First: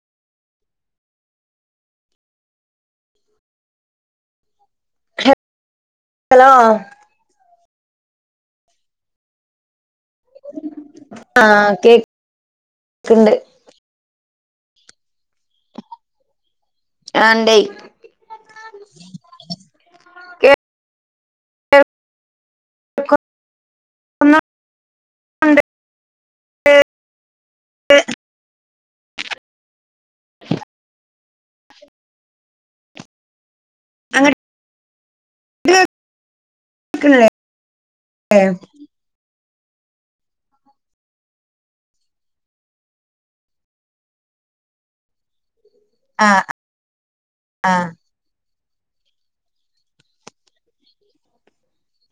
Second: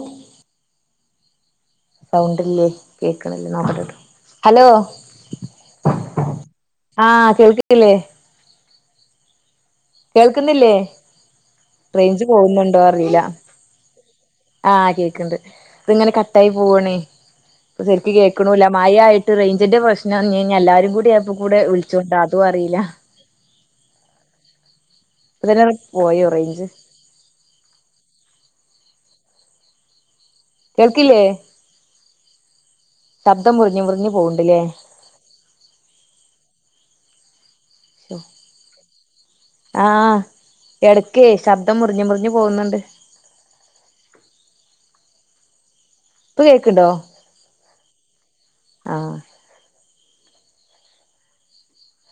ഉ സൗണ്ട്ല്ലേ കേക്ക്‌ണില്ലോ ന ഹലോ ഹലോ ആ കേൾക്ക്‌ ന്നില്ലോ കേൾക്ക്‌ന്നില്ലേ ആഹ് റൈഞ്ച് പോവുന്നുണ്ടോ അറീല കേക്ക്ണ്ട് ആ കേക്ക്‌ണ്ട് ഇത് ഇങ്ങനെ കട്ടായി പോവാണേ അ അന്തയ് കേക്ക്‌ണുല്ല മഴ ആയിട്ട് റെയിഞ്ചിന്റെ പ്രശ്നംഞ് ഇഞ് കേൾക്കുന്നുണ്ട് എല്ലാരും കൂടി ഒക്കെ കൂടെ വിൾച്ചോണ്ട അതു അറീല [unintelligible] പോയോ റൈഞ്ച് [unintelligible] കേൾക്ക്‌ല്ലേ ശബ്ദം മുർഞ് മുർഞ് അങ്ങട്ട് പോവ്ണ്ട് ലെ [unintelligible] ല്ലേ ഏ ആ എടക്കെ ശബ്ദം മുർഞ് മുർഞ് പോവ്ന്ന്ണ്ട് ഇപ്പ ആഹ് കേക്ക്‌ണ്ടോ ആഹ് ആ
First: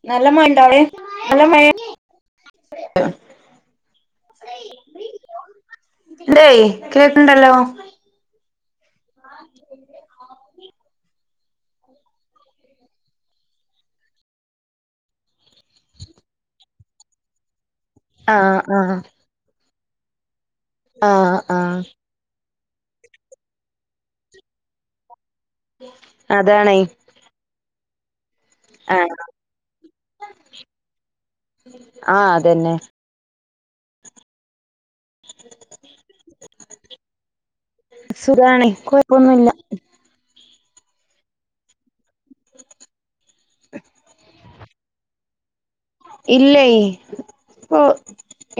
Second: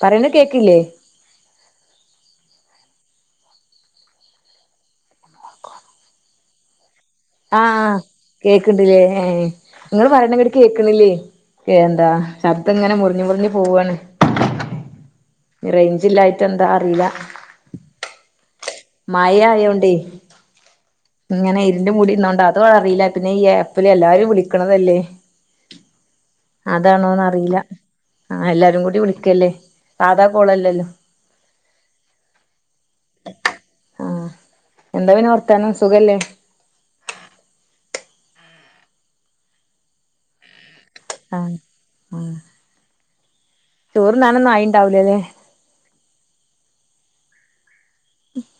പറയണ നല്ല മഴണ്ടോ കേക്കില്ലേ അവ്ടെ നല്ല മഴ [unintelligible] ണ്ടയ് കേക്ക്‌ണ്ടല്ലോ ആ കെക്ക്‌ണ്ട് ലെ ഏ ഇങ്ങള് പറിണെ ഇങ്ങട്ട് കേക്ക്‌ണില്ലേ എന്താ ശബ്ദം ഇങ്ങനെ മുർഞ് മുർഞ് പോവാണ് റെയിഞ്ച് ഇല്ലായിട്ട എന്താ അറീല ആ ആ മഴ ആയോണ്ടെ ആഹ് ഇങ്ങനെ ആഹ് ഇര് ന്റെ മൂടി ന്നോണ്ട അതു അറീല പിന്നെ ഈ ഏപ്പില് എല്ലാരും വിളിക്ക്‌ണതല്ലേ അതാണേ അതാണോന്ന അറീല അല്ലാരും കൂടി ആഹ് വിളിക്കല്ലേ സാദാ കോളല്ലല്ലോ ആ അതന്നെ ആ എന്താ പിന്നെ വർത്താനം സുഖല്ലേ സുഖാണ് ഇൻക്ക് കൊഴപ്പൊന്നുല്ല ആ ചോറ്ന്നാനൊന്നു ആയിണ്ടാവുല ലെ ഇല്ലേയ് ഇപ്പോ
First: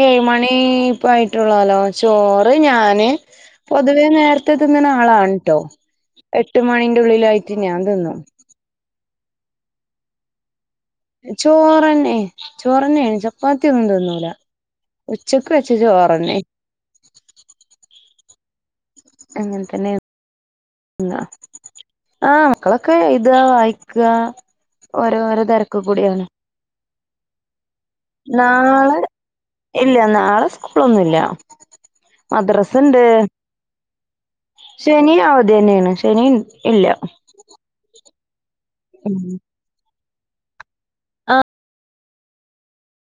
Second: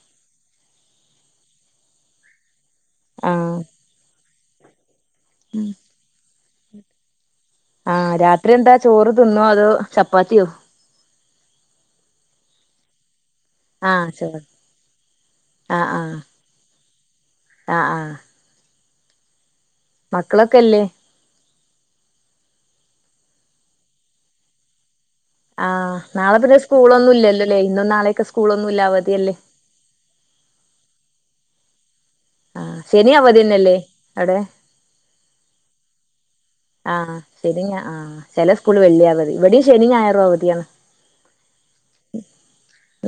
ഏയ് മണീ പ്പായിട്ടുള്ളല്ലോ ചോറ് ഞാന് ആഹ് പൊതുവേ നേരത്തെ തിന്നുന്ന ആളാണ് ട്ടോ എട്ട് മണിന്റെ ഉള്ളിലായിട്ട് ഞാൻ തിന്നും ഇത് എന്താ ചോറ് തിന്നോ അതോ ചപ്പാത്തിയോ ചോറന്നെ ചോറും നെയ് ചോ ചപ്പാത്തിയൊന്നും ആഹ് തിന്നൂല ചോറ് ഉച്ചക്ക് വെച്ച ആഹ് ആഹ് ചോറന്നെ ആഹ് ആഹ് അങ്ങനെ തന്നെയാ മക്കളൊക്കെ ഇല്ലേ ആഹ് മക്കളൊക്കെ എയ്തുവാ വായിക്കോക ഓരോരോ തിരക്ക് ആഹ് കൂടിയാണ് നാളെ പിന്നെ സ്കൂളൊന്നും ഇല്ലല്ലോലെ ഇന്നും നാളേം നാളെ ഇല്ല നാളെ സ്കൂളൊന്നുംല്ല ആഹ് മദ്രാസയുണ്ട് ശനി അവധിന്നെല്ലേ അവിടെ ശെനിം അവധി തന്നെയാണ് ശനിയും ആഹ് ശനി ഞാ ആഹ് ചെല സ്കൂള് വെള്ളി അവധി ഇവിടെയും ശനിം ഞായറും അവധിയാണ് ആഹ്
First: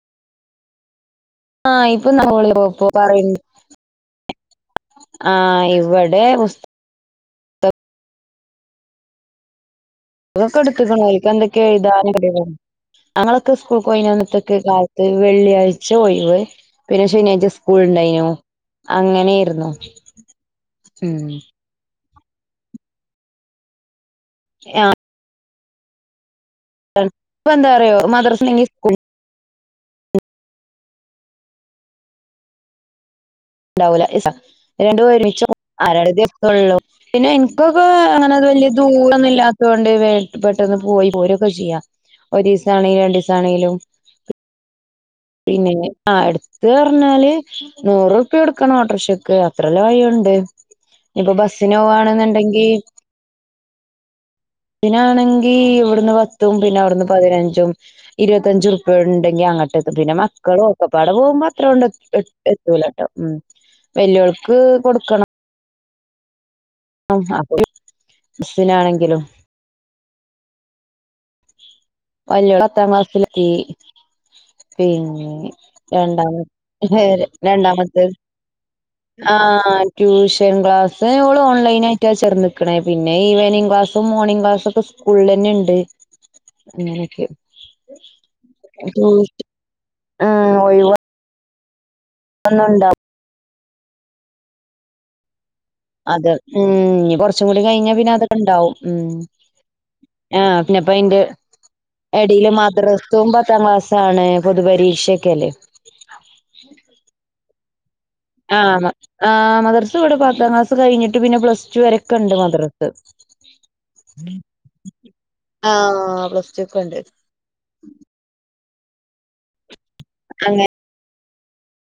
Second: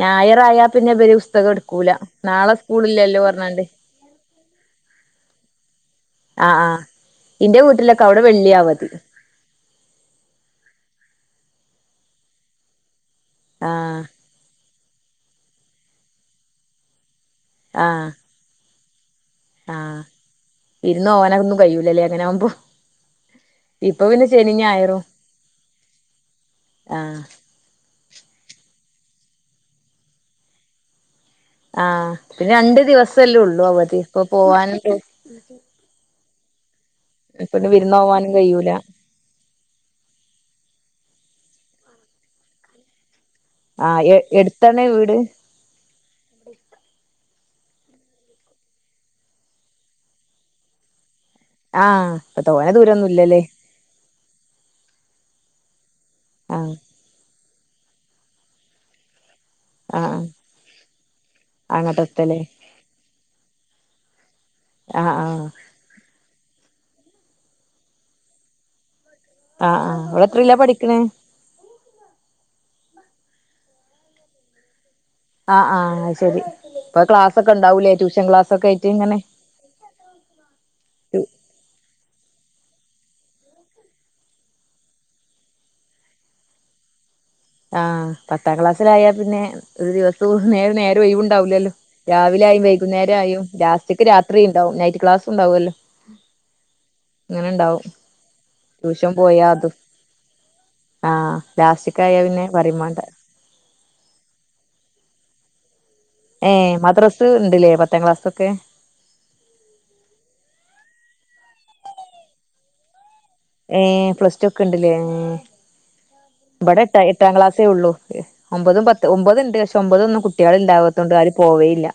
ഞായറായ പിന്നെ ഇവര് പുസ്തകം ആഹ് എടുക്കൂല ഇപ്പൊ നാളെ പ്പോ സ്കൂളില്ലല്ലോ പറയണ്ട് പറഞ്ഞാണ്ട് ആഹ് ഇവ ആഹ് ആഹ് ഇന്റെ വീട്ടിലൊക്കെ അവിടെ വെള്ളിയാ അവധി ഇതൊക്കെ എടുതേക്കണ് ഓൽക്ക് എന്തൊക്കെ എഴുതാനുണ്ട് പറഞ്ഞ് ഞങ്ങളൊക്കെ സ്കൂൾ ആഹ് കയിഞ്ഞിട്ട്ക്ക് കാല ത്ത് വെള്ളിയാഴ്ച ഒഴിവ് പിന്നെ ശനിയാഴ്ച സ്കൂൾ ആഹ് ഉണ്ടായിനോ അങ്ങനെ ആഹ് ഇരുന്നു ഓനതന്നും കഴിയൂലല്ലേ അങ്ങനെ ആവുമ്പോ ഇപ്പൊ പിന്നെ ശനിയും ഞായറും ആഹ് ചെൽപ്പോ എന്താറിയോ മദ്രസയില്ലങ്കി സ്കൂള് ആഹ് പിന്നെ രണ്ട് ദിവസല്ലേ ഉള്ളൂ അവധി ഉണ്ടാവൂല ഇപ്പൊ പോവാ രണ്ടും ഒരുമിച്ചോ ആഹ് രണ്ട് ദിവസൊള്ളല്ലോ പിന്നെ എനിക്കൊക്കെ വിരുന്ന് പോവാനും അങ്ങനൊരു വലിയ കഴിയൂല ദൂരൊന്നു ഇല്ലാ ത്തോണ്ട് പെട്ടന്ന് പോയി പോരുവൊക്കെ ചെയ്യാം ഒരൂസാണെങ്കിലും രണ്ടൂസാണെങ്കിലും ആഹ് എടുത്തന്നേ വീട് പിന്നെ ആഹ് അടുത്തന്ന് പറഞ്ഞാല് നൂറുപ്യ കൊടുക്കണം ഓട്ടോറിക്ഷക്ക് അത്രൊള്ള വഴിയുണ്ട് ഇപ്പൊ ബസ്സിന് ആഹ് ഇപ്പൊ പോവാണെന്നുണ്ടെങ്കി തോനെ ദൂരൊന്നും ഇല്ലല്ലേ നാണെങ്കി ഇവിടുന്ന് പത്തും ആഹ് പിന്നെ അവിടുന്ന് പതിനഞ്ചും ഇരുപത്തഞ്ചും ഉറുപ്യ ഉണ്ടെങ്കി അങ്ങട്ട് പിന്നെ ആഹ് മക്കളും ഒക്കെപ്പാട് പോകുമ്പോ അത്രോണ്ട് അങ്ങട്ട് എത്തല്ലേ എത്തൂലാട്ടോ ഉം വെല്യോൾക്ക് ആഹ് കൊടുക്കണം ആഹ് ആഹ് അപ്പോ ബസിനാണെങ്കിലും ആഹ് ആഹ് അവള്എത്രേലാ പഠിക്കണെ വല്യോള്പത്താം ക്ലാസ്സിലെത്തി പിന്നെ ആഹ് ആഹ് അത് രണ്ടാമ ശരി ഇപ്പൊ ക്ലാസ്സൊക്കെ ഉണ്ടാവൂലേ രണ്ടാമത്തെ ട്യൂഷൻ ക്ലാസ്സൊക്കെ ആയിട്ട് ഇങ്ങനെ ആഹ് ട്യൂഷൻ ക്ലാസ്സ് ഓള് ഓൺലൈനായിട്ട് ചേർന്നിക്കണെ പിന്നെ ഈവനിംങ് ക്ലാസ്സും മോർണിംഗ് ക്ലാസ്സൊക്കെ ഉള്ളന്നെ ഇണ്ട് അങ്ങനൊക്കെ ആഹ് പത്താം ക്ലാസ്സിലായാൽ പിന്നെ ഒരു ദിവസോം ആഹ് നേര് നേരും ഒഴിവൊന്നുണ്ടാ ഒയിവുണ്ടാവൂലല്ലോ രാവിലെ ആയും വൈകുന്നേരം ആയും ലാസ്റ്റക്ക് രാത്രി ഉണ്ടാവും നൈറ്റ് ക്ലാസ് ഉണ്ടാവുമല്ലോ അത് ഉം ഇനി അങ്ങനെ കൊറച്ചും കൂടി ഉണ്ടാവും കഴിഞ്ഞാ പിന്നെ അതൊക്കെ ഉണ്ടാവും ഉം ട്യൂഷൻ പോയാ അതും ആഹ് പിന്നിപ്പൊ അയിന്റെ ആഹ് ലാസ്റ്റ്ക്കായ എടി പിന്നെ പറയും മാണ്ട മദ്രസവും പത്താം ക്ലാസ്സ് ആണെ പൊതുപരീക്ഷൊക്കെ അല്ലേ ഏഹ് മദ്രസ് ഉണ്ടല്ലേ പത്താം ക്ലാസ് ആഹ് മ ആഹ് മദ്രസ് ഇവിടെ പത്താം ക്ലാസ് കഴിഞ്ഞിട്ട് പിന്നെ പ്ലസ് ടു വരെയൊക്കെ ഉണ്ട് മദ്രസ് ഏഹ് പ്ലസ് ടു ഒക്കെ ഉണ്ടല്ലേ ആഹ അവ ഇവിടെ എ എട്ടാം ക്ലാസേ ഉള്ളൂ ഒമ്പതും പത്ത് ഒമ്പത് ഉണ്ട് പക്ഷെ ഒമ്പത് ഒന്നും കുട്ടികൾ ഉണ്ടാകാ ത്തോണ്ട് ആരും പോവേയില്ല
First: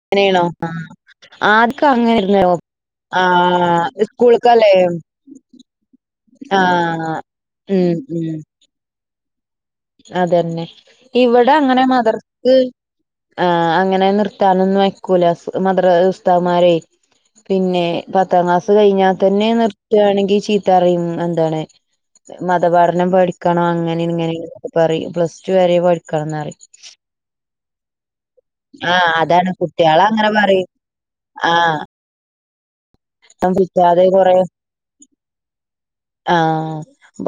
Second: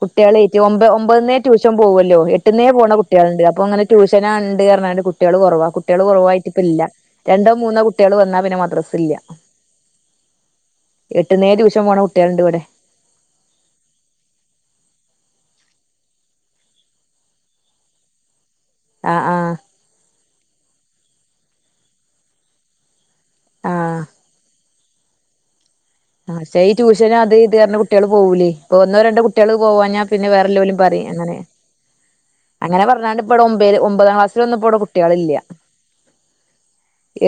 കുട്ടികൾ അങ്ങനെയാണോ ഒ ഒമ്പതിന്നേ ട്യൂഷൻ ആദ്യൊക്കെ പോവോല്ലോ അങ്ങനെയായിരുന്നോ എട്ട്ന്നേപോണ കുട്ടികളുണ്ട് അപ്പൊ അങ്ങനെ ആഹ് ട്യൂഷന സ്കൂൾക്കല്ലേ ണ്ട്ഞ്ഞാണ്ട് കുട്ടികള് കൊറവാ കുട്ടികൾ കൊ റവായിട്ട് ഇപ്പ ഇല്ല ആഹ് രണ്ടോ മൂന്നോ ഉം കുട്ടികൾ ഉം വന്നാ പിന്നെ മദ്രസ ഇല്ല അതന്നെ എട്ട്ന്നേ ഇവിടെ അങ്ങനെ ട്യൂഷൻ പോണ കുട്ട്യാള്ണ്ട് മദർക്ക് ഇവടെ ആ അങ്ങനെ നിർത്താനൊന്നും വയ്ക്കൂല മദറ ഉസ്താദമ്മാരെ പിന്നെ പത്താം ക്ലാസ് കഴിഞ്ഞാൽ ആഹ് തന്നെ ആഹ് നിർ ത്തയാണെങ്കിൽ ചീത്ത അറിയും എന്താണ് മതപാഠനം പഠിക്കണം അങ്ങനേണ് ആഹ് ഇങ്ങനേണ് പറയും പ്ലസ് ടു വരെ ആ പഠിക്കണംന്ന് പറയും പക്ഷെ ഈ ട്യൂഷന് അത് ഇത് പ റഞ്ഞ് കുട്ടികൾ പോവൂലെ ഇപ്പൊ ഒന്നോ ആഹ് രണ്ടോ അതാണ് കുട്ടികൾ കുട്ടികള പോവാഞ്ഞാ പിന്നെ അങ്ങനെ വേറെ പറയും എല്ലോലും പപറയും അങ്ങനെ ആഹ് അങ്ങനെ പറഞ്ഞാണ്ട് ഇപ്പ ഇടെ ഒമ്പല് പഠിക്കാതെ ഒമ്പതാം കൊറെ ക്ലാസിൽന്നും ഇപ്പൊ ഇടെ കുട്ടികളില്ല്യ ആഹ്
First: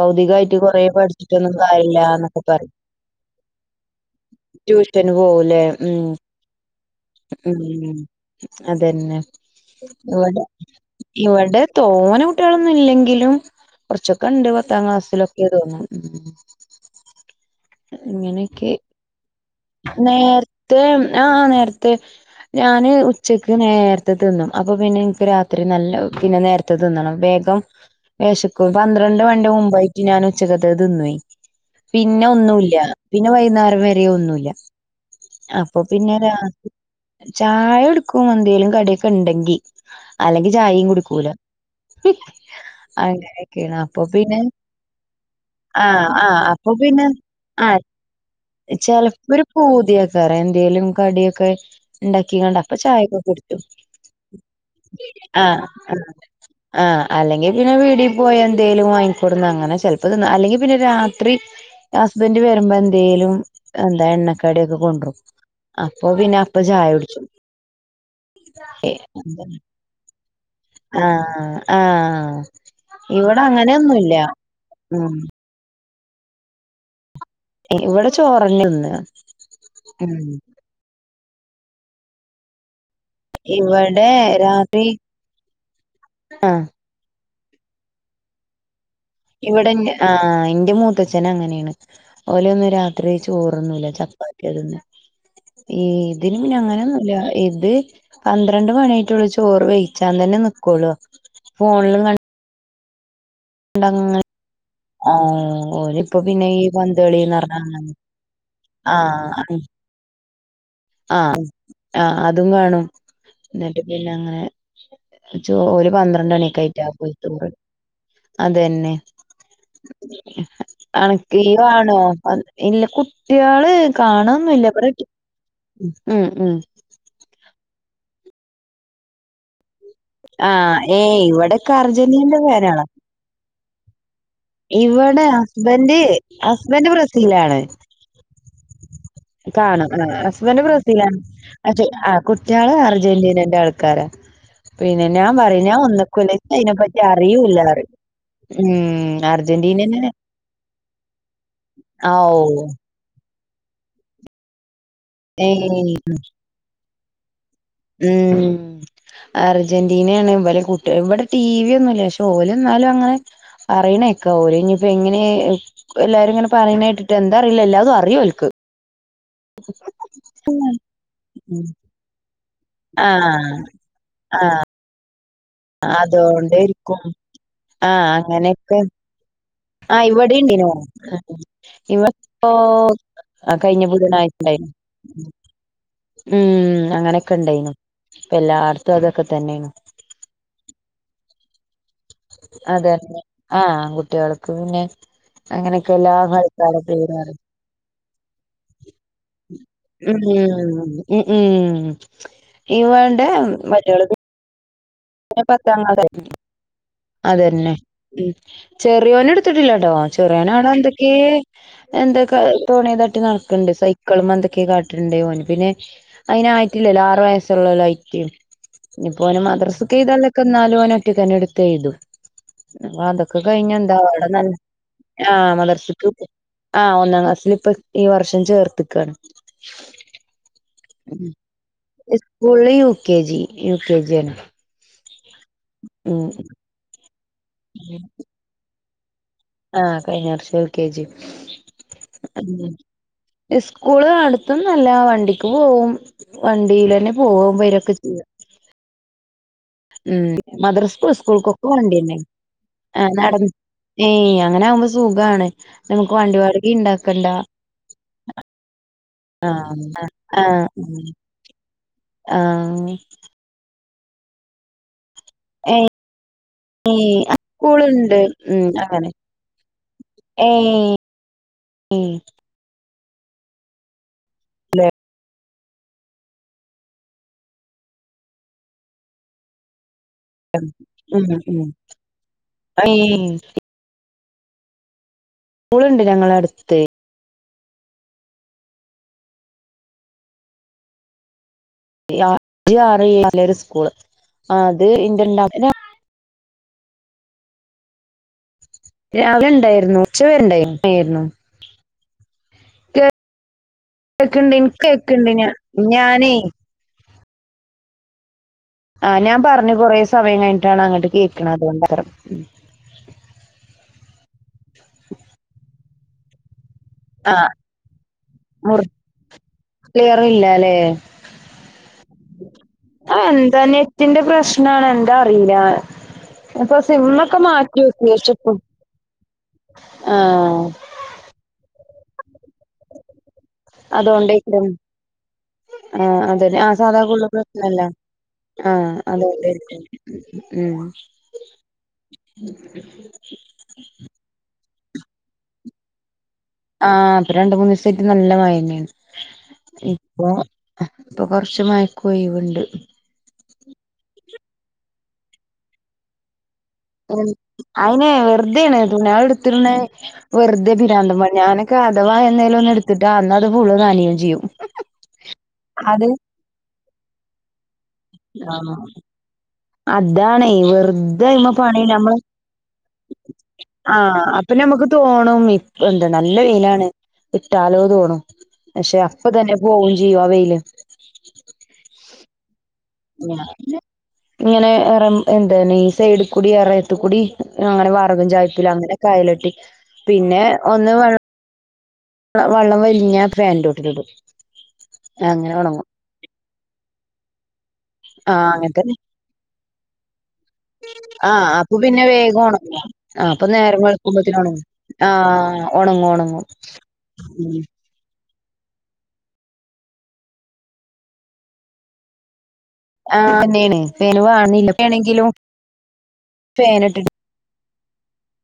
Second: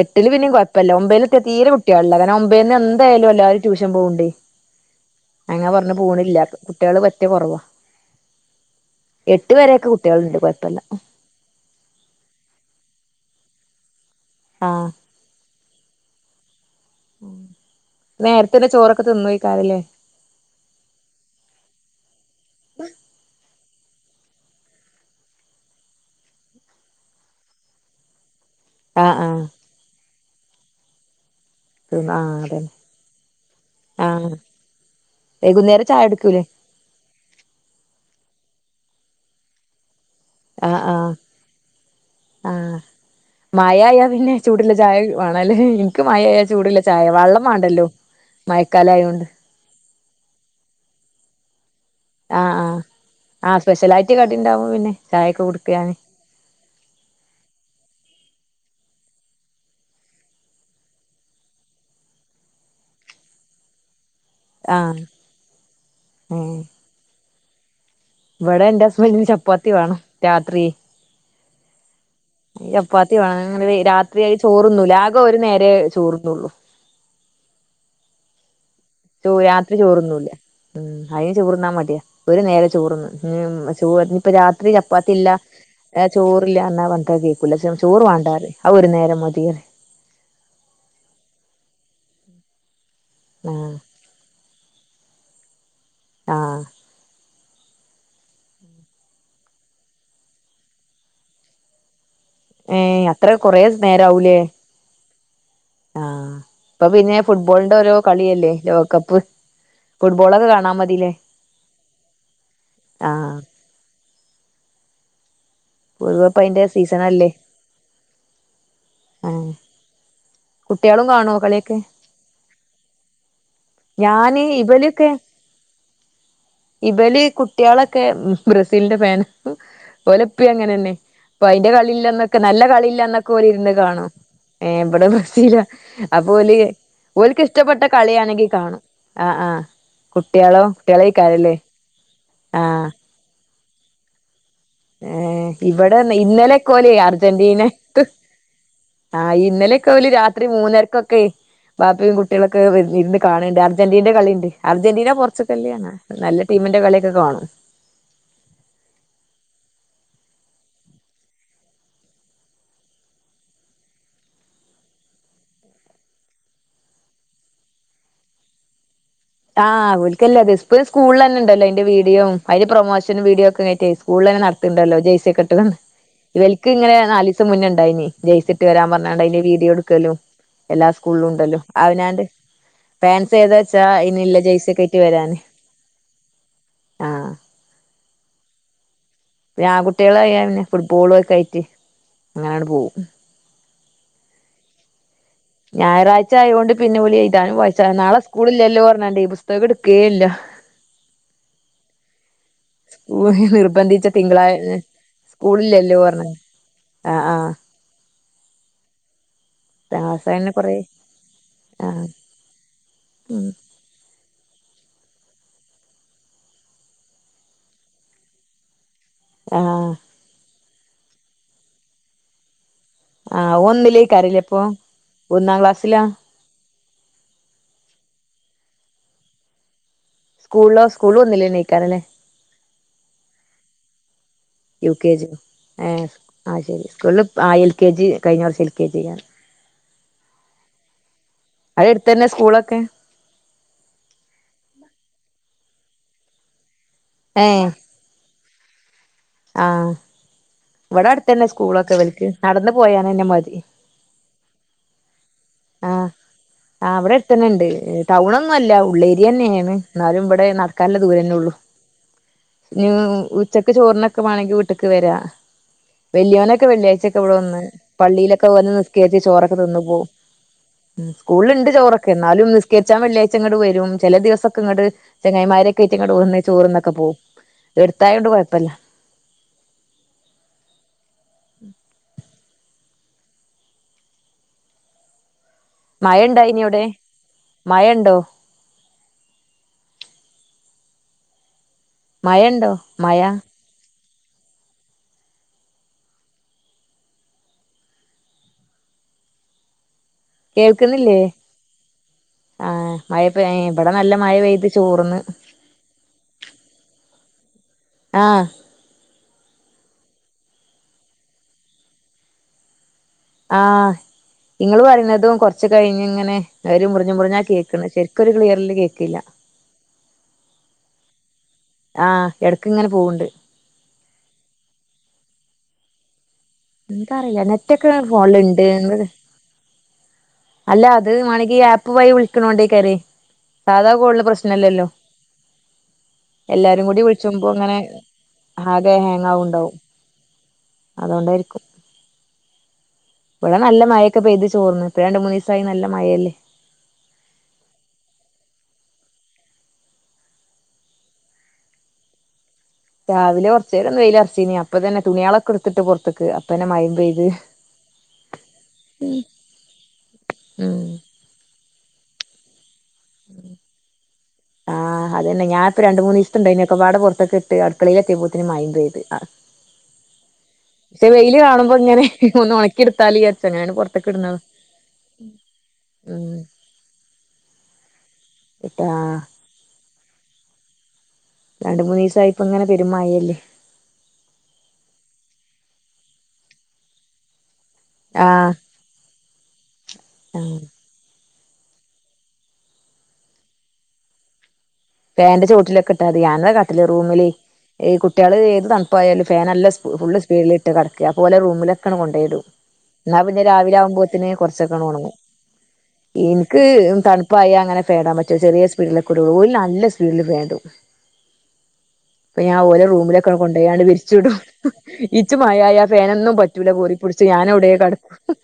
എട്ടില് പിന്നും ഭൗതികമായിട്ട് കൊറെ കൊഴപ്പല്ല ഒമ്പൈല് പഠിച്ചിട്ടൊന്നും തീരെ കാര്യല്ല കുട്ടികളില്ല കാരെ എന്നൊക്കെ ഒമ്പൈൽ പറയും നിന്ന് എന്തായാലും എല്ലാരും ട്യൂഷൻ പോവുണ്ട് ട്യൂഷന് പോവൂലേ അങ്ങനെ ഉം പറഞ്ഞപോണില്ല കുട്ടികള് പറ്റിയ കൊറവാ ഉം അതന്നെ എട്ട് വരെക്കെ കുട്ട്യാളുണ്ട് കുഴപ്പല്ല ഇവടെ തോന കുട്ടികളൊന്നും ഇല്ലെങ്കിലും കൊറച്ചൊക്കെ ണ്ട് പത്താം ആഹ് ക്ലാസ്സിലൊക്കെ തോന്നും ഇങ്ങനെയൊക്കെ ന്നോ കാര്യില്ല നേർത്തെ ആഹ് നേർത്തെ ഞാന് ഉച്ചക്ക് നേരത്തെ തിന്നും അപ്പൊപിന്നെ എനിക്ക് രാത്രി നല്ല പിന്നെ നേരത്തെ തിന്നണം വേഗം വെശക്കും ആഹ് പന്ത്രണ്ട് ആഹ് മണിന്റ മുമ്പായിട്ട് ഞാൻ ഉച്ചകത്തത് തിന്നുവേ തിന്ന് പിന്നെ ആഹ് അതന്നെ ഒന്നൂല്ല പിന്നെ വൈകുന്നേരം വരെ ആഹ് ഒന്നൂല്ല അപ്പൊ വൈകുന്നേരം ചായ പിന്നെ രാ കുടിക്കൂലേ ചായ എടുക്കുംമ്പൊ എന്തേലും കടിയൊക്കെ ണ്ടെങ്കി അല്ലെങ്കി ആഹ് ചായയും ആഹ് കുടിക്കൂല അങ്ങനെ മഴ ആയാ പിന്നെ ചൂടുള്ള ചായ വേണോല്ലെ ആ എനിക്ക് ആ മഴായ അപ്പൊ ചൂടള്ള ചായ പിന്നെ വെള്ളം വേണ്ടല്ലോ മയക്കാലായോണ്ട് പൂതിയൊക്കറ എന്തേലും കടിയൊക്കെ ഉണ്ടാക്കി ആഹ് കൊണ്ട അപ്പൊ ആഹ് ചായൊക്കെ കുടിക്കും ആഹ് സ്പെഷ്യലായിട്ട് കടി ഉണ്ടാവും പിന്നെ ചായൊക്കെ ആഹ കുടിക്കാന് ആ അല്ലെങ്കിൽ പിന്നെ പീടിൽ പോയി എന്തേലും വാങ്ങിക്കൂടുന്ന അങ്ങനെ ചെലപ്പോ തിന്ന അല്ലെങ്കി പിന്നെ രാത്രി ഹസ്ബന്റ് വരുമ്പൊ എന്തേലും എന്താ എണ്ണ കടിക്കെ ആഹ് കൊണ്ടും അപ്പൊ പിന്ന അപ്പ ഏഹ് ചായടിച്ചു ഇവിടെ എന്റെ ഹസ്ബന്റിന് ചപ്പാത്തി വേണം രാത്രി ആഹ് ആഹ് ചപ്പാത്തി ഇവിടെ വേണം അങ്ങനെ അങ്ങനെയൊന്നുല്ല രാത്രിആയ് ചോറുണ്ണൂല ഉം ആകെ ഒരു നേരെ ചോറുണ്ണൂള്ളൂ ഇവിടെ ചോറെണെ തിന്യ ചോ രാത്രി ചോറുണ്ണൂല്ല ഉം അയ്ന് ചോറുണ്ണാമടിയ ഒരു നേരെ ചോറുണ്ണൂ ശോ നി ഇപ്പ രാത്രി ചപ്പാത്തി ഇല്ല ചോറില്ല ആഹ് എന്നാ പറഞ്ഞേക്കണേ പുസ ചോറ് വാണ്ട അത് ഒരു നേരംമതി ഇവിടെ ആ എന്റെ മൂത്തച്ഛന ങ്ങനേ ണ് ഓലൊന്നും രാ ത്രി ആഹ് ചോറുണ്ണൂലചപ്പാത്തിയാ തിന്നണെ അതിന് പിന്നെ ആഹ് അങ്ങനൊന്നൂല്ല ഇ ത് പന്ത്രണ്ട് മണി ആയിട്ടുള്ളൂ ചോറ് വേവിച്ചാ തന്നെ നിക്കോള്ളൂ ഫോണിലും കളി ഏ അത്ര കൊറേ നേര ആവൂലേ ആ ഓനിപ്പോ ആഹ് പിന്നെ ഈ ഇപ്പൊ പന്ത് പിന്നെ കളിന്ന് പറഞ്ഞ ഫുട്ബോളിന്റെ ഓരോ കളിയല്ലേ ആ ലോകകപ്പ് ഫുട്ബോളൊക്കെ കാണാ മതി ആഹ് ആ അതും കാണും ആഹ് ന്നിട്ട് പിന്നെ അങ്ങനെ ഒരു പൊതുവെ പന്ത്രണ്ട് ഇപ്പ മണിക്കെ അയിന്റെ ആയിട്ടാ സീസണല്ലേ പോയ്തോര് അത് തന്നെ ആഹ് ആ കുട്ടികളും കാണോ ടിവി കളിയൊക്കെ കാണും ആഹ് ഇല്ല കുട്ടികള് ഞാന് കാണുവൊന്നുമില്ല പറയും ഉം ഉം ഇവല് കുട്ടികളൊക്കെ ബ്രസീലിന്റെ ഫാനാ ഓല് ആ എപ്പഴും അങ്ങനെ തന്നെയാ ഏയ് അപ്പൊ അയിന്റെ ഇവിടൊക്കെ കളി ഇല്ലാനൊക്കെ അർജന്റീനന്റെ നല്ല ഫാനാളാ കളിയില്ലന്നൊക്കെ ഓല ഇരുന്ന് കാണും ഏ ഇവിടെ ബ്രസീല ഹസ്ബന്റ് അപ്പൊ ഓല് ഹസ്ബന്റ് ഓലക്ക് ബ്രസീലാണ് ഇഷ്ടപ്പെട്ട കളിയണെങ്കിൽ- കാണും ഹസ്ബൻഡ് ബ്രസിലാണ് കുട്ടികളേക്കാരല്ലേ ആ കുട്ടികള് അറി- ജെന്റീനന്റെ ആൾക്കാരാ പിന്നെ ഏ ഞാൻ പറയും ഞാൻ ഇവിടെ ഒന്ന്ക്കൂല ഇച്ച് ഇന്നാലെ മൊതല് അയിനെപ്പറ്റി അറിയൂല്ല അർജന്റീന പറയും ഉം ആഹ് ഇന്നലെയൊക്കെ ഇവര് അർജന്റീനന്നെ രാത്രി മൂന്നരക്കൊക്കെ ആ ബാപ്പയും ഓ കുട്ടികളൊക്കെ ഇ- കാണണ്ട് അർജന്റിന് കളിയുണ്ട് അർജന്റീന കൊറച്ചു കളിയാണ് ഏയ് നല്ല ടീമിന്റെ കളിയൊക്കെ കാണും ഉം അർജന്റീനയാണ് ഇവര് കുട്ടികള് ഇവിടെ ടി വി ഒന്നുയില്ല പക്ഷെ ഓല് എന്നാലും അങ്ങനെ- പറയണകേക്ക് ഓല് ഇനിപ്പോ എങ്ങനെ- എല്ലാരുയിങ്ങനെ പറയണ കേട്ടിട്ട് എന്താറില്ല എല്ലാവതും അറിയോ ഇവൽക്ക് ആഹ് ഇവൾക്ക് എല്ലാംറിയാം ഇപ്പഴും സ്കൂളിൽ തന്നെ ഒണ്ടല്ലോ ഉം അതിന്റെ വീഡിയോ അതില് ആ പ്രൊമോഷും വീഡിയൊ ഒക്കെ ആയിട്ടേ സ്കൂളിതന്നെ നടത്തട്ടണ്ടല്ലോ ജെയ്‌സിക്കെയിട്ട് അങ്ങനെ ഇവലക്ക് ഇങ്ങനെ അതോണ്ടായിരിക്കും നാല് ദെവസം ആ മുന്നെയുണ്ടായിനി ജെയ്‌സിയിട്ട് അങ്ങനെയൊക്കെ വരാൻ പറഞ്ഞാണ്ട് അന്റെ വീഡി - ആ കൊടുക്കുമല്ലോ ഇവിടേം ഇണ്ടേനു എല്ലാം സ്കൂളിലിലും ഒണ്ടല്ലോ ഇവ അതിനാന്റ ഇപ്പോ പാൻസ്‌ ആ ഏതാ കഴിഞ്ഞ വെച്ചാ - ഇന്ന് ബുധനാഴ്ച ഇല്ല ഉണ്ടായിനു ജെയസി ഒക്കെയിട്ട് വരാന് ഉം ആഹ് അങ്ങനൊക്കെ ഉണ്ടായിനു ഇപ്പ എല്ലായിടത്തും അതൊക്കെ തന്നെയാണ് കുട്ടികളായ പിന്നെ ഫുട്ബോളുംക്കെ ആയിട്ട്- അങ്ങനെയാണ് അതെ പോകും ആഹ് ആൺകുട്ടികൾക്ക് പിന്നെ- അങ്ങനെയൊക്കെ എല്ലാ ഞായറാഴ്ച ആയൊണ്ട് കളിക്കാരെ പിന്നെ പേരും ഇവിടെ അറിയാം എഴുതാനും വായിച്ചാനും നാളെ സ്കൂള് ഇല്ലോല്ലോ പറഞ്ഞാണ്ട് ഈ പുസ്തകം എടുക്കുകയെയില്ല ഉം ഉം ഉം ഇവിടെ വേ [unintelligible] ണ്ട മറ്റ തിങ്കളായി- പത്താം അതെ ആഹ് ആഹ് അത്തന്നെ ചെറിയോന് എടു- ത്തിട്ടില്ല കേട്ടോ പത്താം ക്ലാസ്സായോണ്ട് ചെറിയനാടോ കൊറേ എന്തൊക്കെ ആഹ് എന്തൊക്കെ തുണിതട്ടി ഉം നടക്കണ്ട് ക്കൾമ്മെ എന്തൊക്കെ കാട്ട്ണ് ഇണ്ട് ഓൻ പിന്നെ അയിന് ആയിറ്റ് ഇല്ലല്ലോ? ആറ് വയസ്സൊ ഒള്ളൊല്ലോ ആയിറ്റ്. ഇനിയിപ്പ ഓന് ആഹ് മാദ്രസക്കെ ഇ്തല്ലൊ [unintelligible] ക്കെ നാല ന ഒറ്റക്കനെടുത്ത് ചെയ്തു അപ്പ അതൊക്കെ ആഹ് കഴിഞ്ഞ ഓൻ എന്താ അവിടെ ഒന്നിലേക്കാരല്ലേ ഇപ്പൊ ആഹ് ഒന്നാം ക്ലാസ്സിലാ മദർസക്ക്- ആഹ് ഒന്നാം ക്ലാസ്സിൽ ഇപ്പൊ ഈ വർഷം ചേർത്തിക്കയാണ് school school U K G U K ജിയാണ് യു കെ ജി ആ ശരി സ്കൂള ആ എൽ കെ ജി കഴിഞ്ഞ പ്രാവിശ്യം എൽ കെ ജിണ് ആഹ് കഴിഞ്ഞ വർഷം യു കെ ജി അവിടെ അടുത്ത് തന്നെ സ്കൂളൊക്കെ സ്കൂള് അടുതൊന്നുയല്ല വണ്ടിക്ക് പോകവും വണ്ടിയില് തന്നെ പോകും ഏഹ് വരൊക്കെ ചെയ്യാം ആഹ് ഉം മത- ഇവിടെ അടുത്ത തന്നെ സ്കൂളൊക്കെ ഇവക്ക് നടന്നു ആഹ് പോയാനന്നെ നടന്ന് മതി ഏയ് അങ്ങനെ ആകുമ്പോ സുഖാണ് ആഹ് നമുക്ക് വണ്ടി വാടക ആ ഇവിടെ ഇണ്ടാക്കണ്ട അടുത്ത് തന്നെയുണ്ട് ടൗൺയൊന്നും അല്ല ഉള്ളേരിയ തന്നെയാണ് ആഹ് എന്നാലും ഇവിടെ നട- ആഹ് നടക്കാനുള്ള ദൂരെയെല്ലേ ഉള്ളൂ ആഹ് ഉച്ചക്ക് ചോറിനൊക്കെ വേണേല് വീട്ടിക്ക് വരിക ഏഹ് വെല്ലിയോനൊക്കെ വെള്ളിയാഴ്ചൊക്കെ ഇവിടെ വന്ന് സ്കൂളുണ്ട് പള്ളിയിലൊക്കെ ഉം വന്ന് അങ്ങനെ നിസ്കരിച്ച് ചോറൊക്കെ തിന്ന് പോവും. ഏയ് സ്കൂളിലുണ്ട് ചോറൊക്കെ ഉം എന്നാലും നിസ്കരിച്ചാ വെള്ളിയാഴ്ച ഇങ്ങട്ട് വരും ചെല ദിവസക്കെ ഇങ്ങട്ട് ചെങ്ങായിമാരെ സ്കരിച്ചിങ്ങോട്ട് പോ ചോറ് തിന്നൊക്കെ പോവും. അടുത്തായത് കൊണ്ട് കുഴപ്പമില്ല. ഉം ഉം അയ് സ്കൂളുണ്ട് മയ ഉണ്ടായി ഇനി ഞങ്ങളടുത്ത് അവിടെ മയയുണ്ടോ അ മഴ ഇണ്ടോ ആറ് മഴ ല്ല ഒരു സ്കൂള് അത് ഇണ്ട് ണ്ടാ [unintelligible] രാവിലെ ഇണ്ടായിരുന്നു ഉച്ചവരെണ്ടായി മഴ കേൾക്കുന്നില്ലേ ആയിരുന്നു. ആഹ് കേ മഴ പെ ഇവിടെ നല്ല മഴ കേക്കണ്ട് പെയ്ത് ഇനിക്ക് ചോർന്ന് കേക്കണ്ട് ഞാൻ ഞാനേ ആഹ് ആഹ് ഞാൻ പറഞ്ഞ് കൊറെ സമയം കഴിഞ്ഞിട്ടാണ് അങ്ങട്ട് കേക്കണത് [unintelligible] ഉം. ആഹ് ഇങ്ങള് പറയുന്നതും കൊറച്ച് കഴിഞ്ഞ് ഇങ്ങനെ ഒര് മുറി മുറിഞ്ഞ് മുറിഞ്ഞാ ആഹ് കേക്കണെ ശരിക്ക് ഒരു ക്ലിയറില് കേക്കില്ല. ക്ലിയർ ഇല്ലാല്ലേ? ആഹ് എടക്ക് ഇങ്ങനെ പോവുണ്ട്. ആഹ് നെറ്റിന്റെ പ്രശ്നാണ് എന്താ അറീല്ല. അപ്പൊ എന്താ സിമ്മൊക്കെ അറിയില്ല നെറ്റൊക്കെ മാറ്റിയോക്കി പക്ഷെ ഫോണില്ണ്ട് [unintelligible] ആഹ് അല്ല അത് മാണെങ്കി ഈ ആപ്പ് വഴി വിളിക്കണോണ്ടായിക്കാരെ സാധാ കോളിന് അതോണ്ടേക്കും പ്രശ്നല്ലല്ലോ? ആഹ് അതെന്നെ ആഹ് എല്ലാരും കൂടി സാധാകോളിന് വിളിച്ചുമ്പോ ഇങ്ങനെ പ്രശ്നല്ല. ആഹ് ആകെ ഹാങ് ആവ്ണ്ടാവും അത്കൊണ്ടായിരിക്കും ഉം അതോണ്ടായിരിക്കും ഇവിടെ നല്ല മഴയൊക്കെ പെയ്ത് ചോർന്ന് ഇപ്പൊ രണ്ട് മൂന്ന് ദിവസായി നല്ല മഴയല്ലേ. ആഹ് ഇപ്പൊ രണ്ടു മൂന്ന് ദിവസായിട്ട് നല്ല മഴെന്നെയാണ്. ഇപ്പൊ ഇപ്പൊ കൊറച്ച് മയക്ക് ഒഴിവുണ്ട്. രാവിലെ കൊറച്ചേരം ഒന്ന് വെയിൽ അറച്ചീനി അപ്പൊ തന്നെ തുണിയാളെക്കെ എടുത്തിട്ട് പൊറത്ത്ക്ക് അപ്പൊ തന്നെ മയേം അയിനെ വെറുതെയാണ് തുണിയാള് എടുത്തിടണേ ഉം വെറുതെയാണ് രണ്ടും പണി ഞാന് ക്കെ അഥവാ എന്തേലും ഒന്ന് എടുത്തിട്ടാ അന്ന് അത് ഫുളള് നനയോം ചെയ്യും അത് ണ്ടായിനി ഒക്കെ പാടെ പൊറത്തക്ക്ട്ട് അടുക്കളേല് എത്തിയപ്പോത്തിന് മഴയും പെയ്ത് അ അതാണേ പക്ഷെ വെറുതെ വെയില് അയ്മെ കാണുമ്പോ പണി ഇങ്ങനെ നമ്മള് ഒന്ന് ഒണക്കി എടുത്താല് വിചാരിച്ച് അങ്ങനെയാണ്ട് പൊറത്തേക്ക് ഇടുന്നതാ അപ്പ ഞമ്മക്ക് തോണും ഇപ് എന്താ നല്ല വെയിലാണ് ഇട്ടാലോ തോണും ഇട്ടാ പക്ഷെ അപ്പ തന്നെ പോവും ചെയ്യും ആ വെയില്. രണ്ടു മൂന്ന് ദിവസായി ഇപ്പ ഇങ്ങനെ പെരുമയേം ഇങ്ങനെ റെ എന്തേനി സൈഡി കൂടി എറെത്ത്കൂടി അങ്ങനെ വറകും ആഹ് ചായപ്പില് അങ്ങനെക്കെ അയലെട്ടി പിന്നെ ആഹ് ഒന്ന് വെള്ള് വെള്ളം വലിഞ്ഞാ ഫാനിന്റെ ചോട്ടില് ഇടും ഫാനിന്റെ ചോട്ടിലൊക്കെ ഇട്ടാ മതി ഞാനതാ കട്ടില് റൂമില് ഈ കുട്ട്യേള് ആഹ് ഏത് അങ്ങൻത്തന്നെ തണുപ്പായാലും ഫാൻ നല്ല സ് ഫുള്ള് സ്പീഡിൽ ഇട്ടാ കെടക്കാ അപ്പോ ഓലെ ആഹ് അപ്പൊ റൂമിലെക്കാണ് പിന്നെ വേഗം കൊണ്ടോയിടും. ഒണങ്ങും എന്നാ ആഹ് പിന്നെ അപ്പൊ രാവിലെ നേരം ആവുമ്പോത്തന് വെളുക്കുമ്പത്തിന് കൊറച്ചൊക്കെ ഒണങ്ങും ആഹ് ഒണങ്ങും ഒണങ്ങും ഇന്ക്ക് തണുപ്പായ ഉം അങ്ങനെ ഫാൻ ഇടാൻപറ്റുല്ല ചെറിയ സ്പീഡിലെക്കെടു ഓല് നൽ നല്ല സ്പീഡില് ഫാൻ ഇടും അപ്പ ഞാൻ ഓലെ റൂമിലൊക്കെ ആഹ് അങ്ങ് തന്നേണ് കൊണ്ടോയാണ്ട് ഫാന് വിരിച്ചിട്ടും വാണന്നില്ല ഇപ്പേണെങ്കിലും ഇച്ച് മയയായ ഫാനൊന്നു പറ്റൂല ഫാനിട്ട് [unintelligible] ച്ച് ഞാൻ. എവിടെ കെടക്കും.